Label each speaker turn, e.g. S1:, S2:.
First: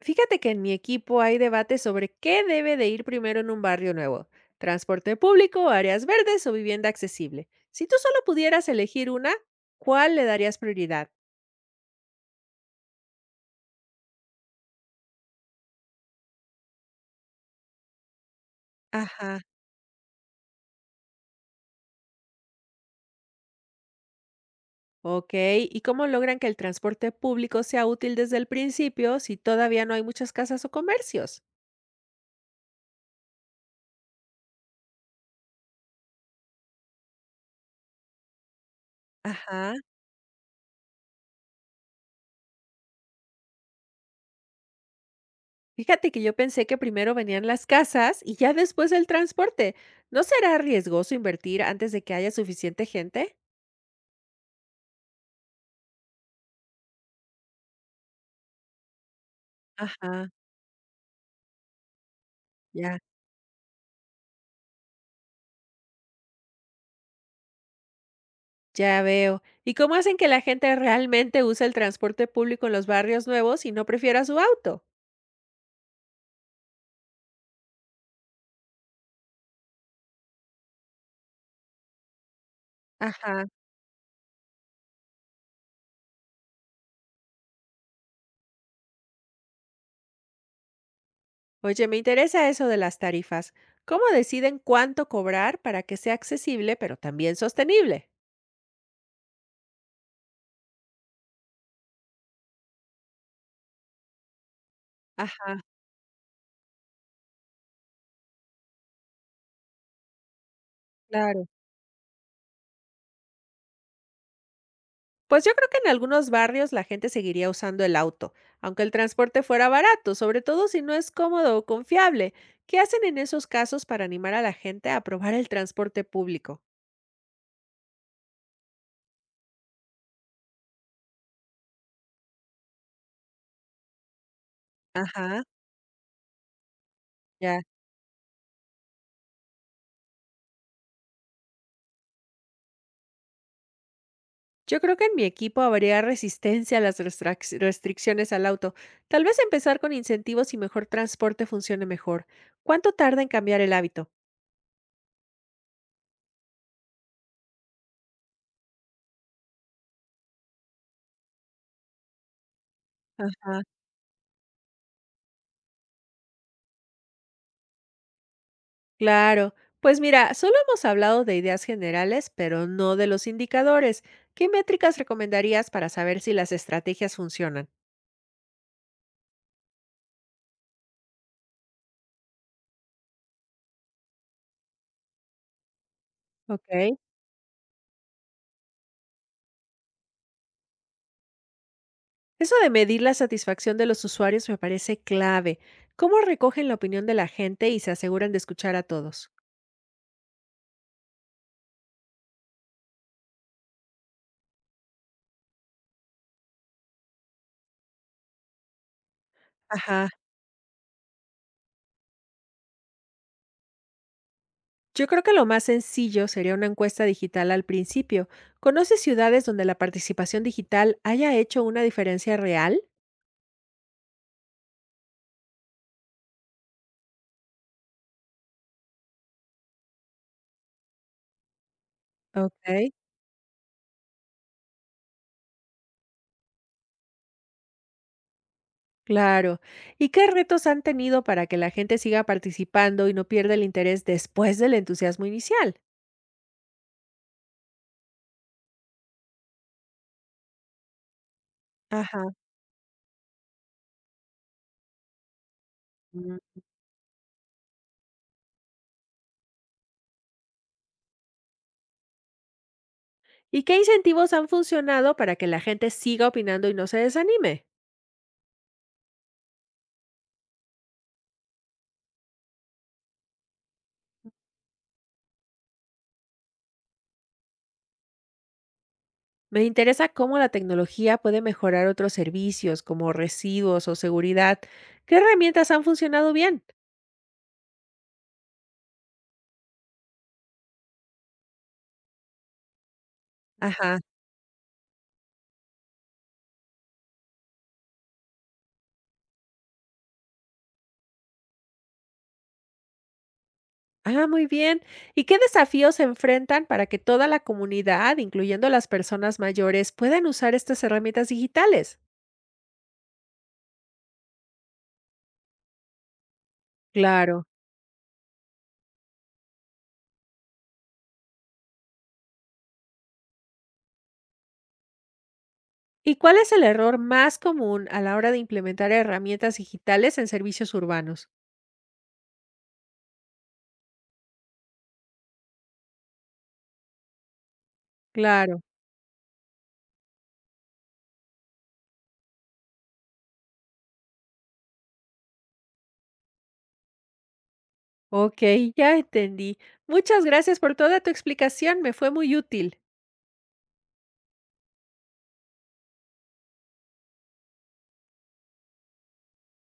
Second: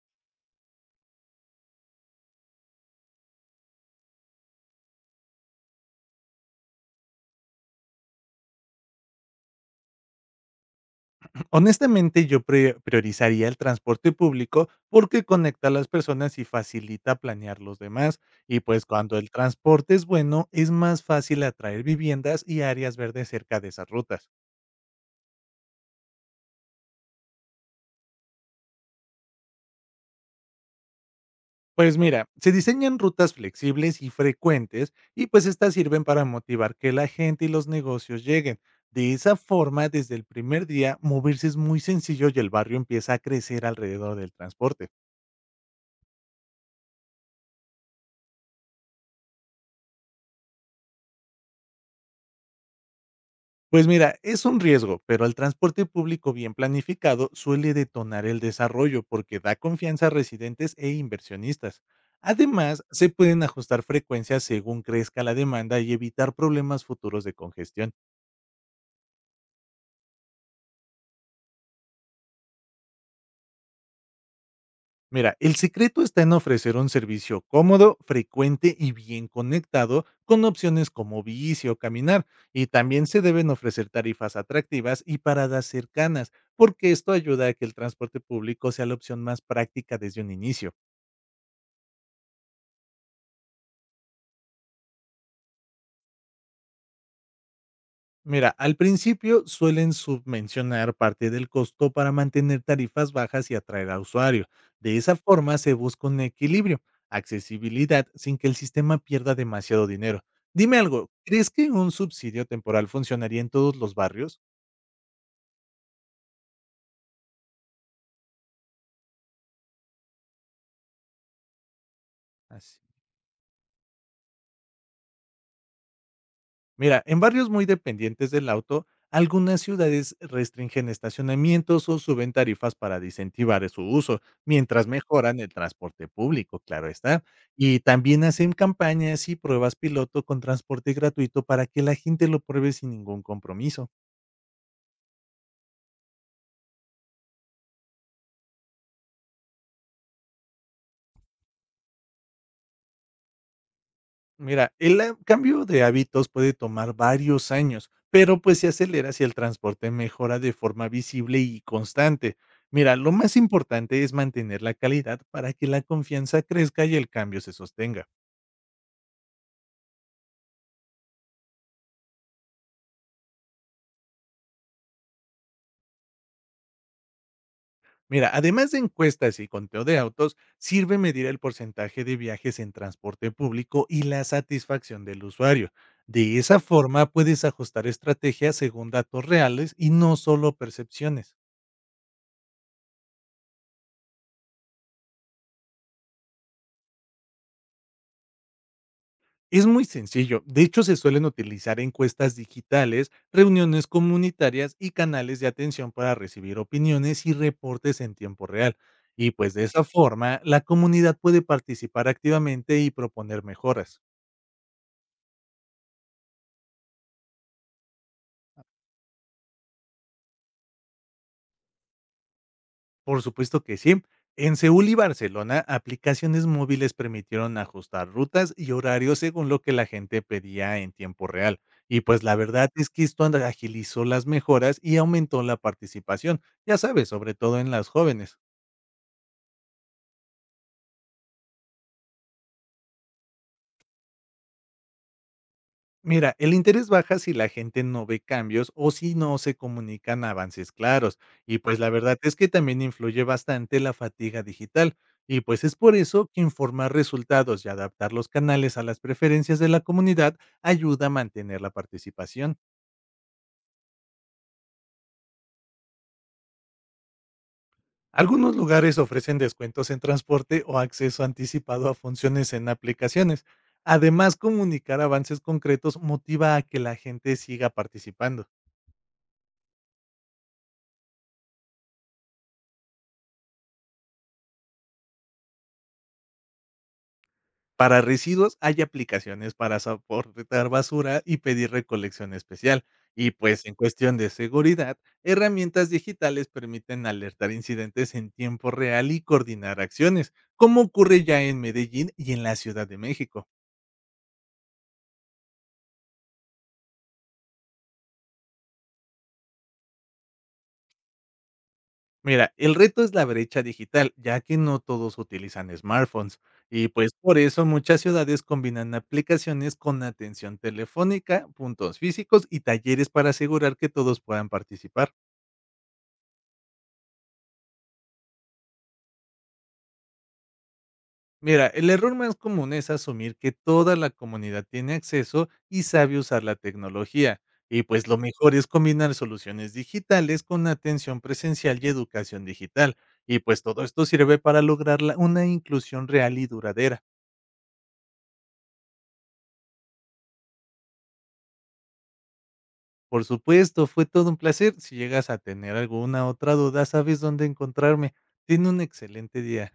S1: Fíjate que en mi equipo hay debate sobre qué debe de ir primero en un barrio nuevo, transporte público, áreas verdes o vivienda accesible. Si tú solo pudieras elegir una, ¿cuál le darías prioridad?
S2: Honestamente, yo priorizaría el transporte público porque conecta a las personas y facilita planear los demás. Y pues cuando el
S1: Ajá.
S2: transporte es bueno, es más fácil atraer viviendas y áreas verdes cerca de esas rutas.
S1: Ok, ¿y cómo logran que el transporte público sea útil desde el principio si todavía no hay muchas casas o comercios?
S2: Pues mira, se diseñan rutas flexibles y frecuentes y pues estas sirven para motivar que la gente y los negocios lleguen. De esa
S1: Ajá.
S2: forma, desde el primer día, moverse es muy sencillo y el barrio empieza a crecer alrededor del transporte.
S1: Fíjate que yo pensé que primero venían las casas y ya después el transporte. ¿No será riesgoso invertir antes de que haya suficiente gente?
S2: Pues mira, es un riesgo, pero el transporte público bien planificado suele detonar el desarrollo porque da confianza a
S1: Ajá,
S2: residentes e inversionistas. Además,
S1: ya.
S2: se pueden ajustar frecuencias según crezca la demanda y evitar problemas futuros de congestión.
S1: Ya veo. ¿Y cómo hacen que la gente realmente use el transporte público en los barrios nuevos y no prefiera su auto?
S2: Mira, el secreto está en ofrecer un servicio cómodo, frecuente y bien conectado con opciones como bici o caminar. Y también se
S1: Ajá.
S2: deben ofrecer tarifas atractivas y paradas cercanas, porque esto ayuda a que el transporte público sea la opción más práctica desde un inicio.
S1: Oye, me interesa eso de las tarifas. ¿Cómo deciden cuánto cobrar para que sea accesible pero también sostenible?
S2: Mira, al principio suelen submencionar parte del costo para mantener tarifas bajas y atraer a usuario. De esa forma
S1: Ajá,
S2: se busca un equilibrio, accesibilidad sin que el sistema pierda demasiado dinero. Dime algo,
S1: claro.
S2: ¿crees que un subsidio temporal funcionaría en todos los barrios?
S1: Pues yo creo que en algunos barrios la gente seguiría usando el auto, aunque el transporte fuera barato, sobre todo si no es cómodo o confiable. ¿Qué
S2: Así.
S1: hacen en esos casos para animar a la gente a probar el transporte público?
S2: Mira, en barrios muy dependientes del auto, algunas ciudades restringen estacionamientos o suben tarifas para incentivar su uso, mientras mejoran
S1: Ajá.
S2: el transporte público, claro está.
S1: Ya.
S2: Y también hacen campañas y pruebas piloto con transporte gratuito para que la gente lo pruebe sin ningún compromiso.
S1: Yo creo que en mi equipo habría resistencia a las restricciones al auto. Tal vez empezar con incentivos y mejor transporte funcione mejor. ¿Cuánto tarda en cambiar el hábito?
S2: Mira, el a cambio de hábitos puede tomar varios años, pero pues se acelera si el transporte mejora de forma visible y constante. Mira, lo más
S1: Ajá.
S2: importante es mantener la calidad para que la confianza crezca y el cambio se sostenga.
S1: Claro. Pues mira, solo hemos hablado de ideas generales, pero no de los indicadores. ¿Qué métricas recomendarías para saber si las estrategias funcionan?
S2: Mira, además de encuestas y conteo de autos, sirve medir el porcentaje de viajes en transporte público y la satisfacción del usuario. De esa
S1: Ok.
S2: forma puedes ajustar estrategias según datos reales y no solo percepciones.
S1: Eso de medir la satisfacción de los usuarios me parece clave. ¿Cómo recogen la opinión de la gente y se aseguran de escuchar a todos?
S2: Es muy sencillo. De hecho, se suelen utilizar encuestas digitales, reuniones comunitarias y canales de atención para recibir opiniones y reportes en tiempo real. Y pues de esa
S1: Ajá.
S2: forma, la comunidad puede participar activamente y proponer mejoras.
S1: Yo creo que lo más sencillo sería una encuesta digital al principio. ¿Conoces ciudades donde la participación digital haya hecho una diferencia real?
S2: Por supuesto que sí. En Seúl y Barcelona, aplicaciones móviles permitieron ajustar rutas y horarios según lo que la gente pedía en tiempo real. Y pues la
S1: Ok,
S2: verdad es que esto agilizó las mejoras y aumentó la participación, ya sabes, sobre todo en las jóvenes.
S1: claro. ¿Y qué retos han tenido para que la gente siga participando y no pierda el interés después del entusiasmo inicial?
S2: Mira, el interés baja si la gente no ve cambios o si no se comunican avances claros. Y pues la verdad
S1: Ajá.
S2: es que también influye bastante la fatiga digital. Y pues es por eso que
S1: Mm.
S2: informar resultados y adaptar los canales a las preferencias de la comunidad ayuda a mantener la participación.
S1: ¿Y qué incentivos han funcionado para que la gente siga opinando y no se desanime?
S2: Algunos lugares ofrecen descuentos en transporte o acceso anticipado a funciones en aplicaciones. Además, comunicar avances concretos motiva a que la gente siga participando.
S1: Me interesa cómo la tecnología puede mejorar otros servicios como residuos o seguridad. ¿Qué herramientas han funcionado bien?
S2: Para residuos hay aplicaciones para soportar basura y pedir recolección especial. Y pues en
S1: Ajá.
S2: cuestión de seguridad, herramientas digitales permiten alertar incidentes en tiempo real y coordinar acciones, como ocurre ya en Medellín y en la Ciudad de México.
S1: Ah, muy bien. ¿Y qué desafíos se enfrentan para que toda la comunidad, incluyendo las personas mayores, puedan usar estas herramientas digitales?
S2: Mira, el reto es la brecha digital, ya que no todos utilizan smartphones. Y pues por
S1: Claro.
S2: eso muchas ciudades combinan aplicaciones con atención telefónica, puntos físicos y talleres para asegurar que todos puedan participar.
S1: ¿Y cuál es el error más común a la hora de implementar herramientas digitales en servicios urbanos?
S2: Mira, el error más común es asumir que toda la comunidad tiene acceso y sabe usar la tecnología. Y pues lo mejor
S1: Claro.
S2: es combinar soluciones digitales con atención presencial y educación digital. Y pues todo esto sirve para lograr una inclusión real y duradera.
S1: Ok, ya entendí. Muchas gracias por toda tu explicación, me fue muy útil.
S2: Por supuesto, fue todo un placer. Si llegas a tener alguna otra duda, sabes dónde encontrarme. Tiene un excelente día.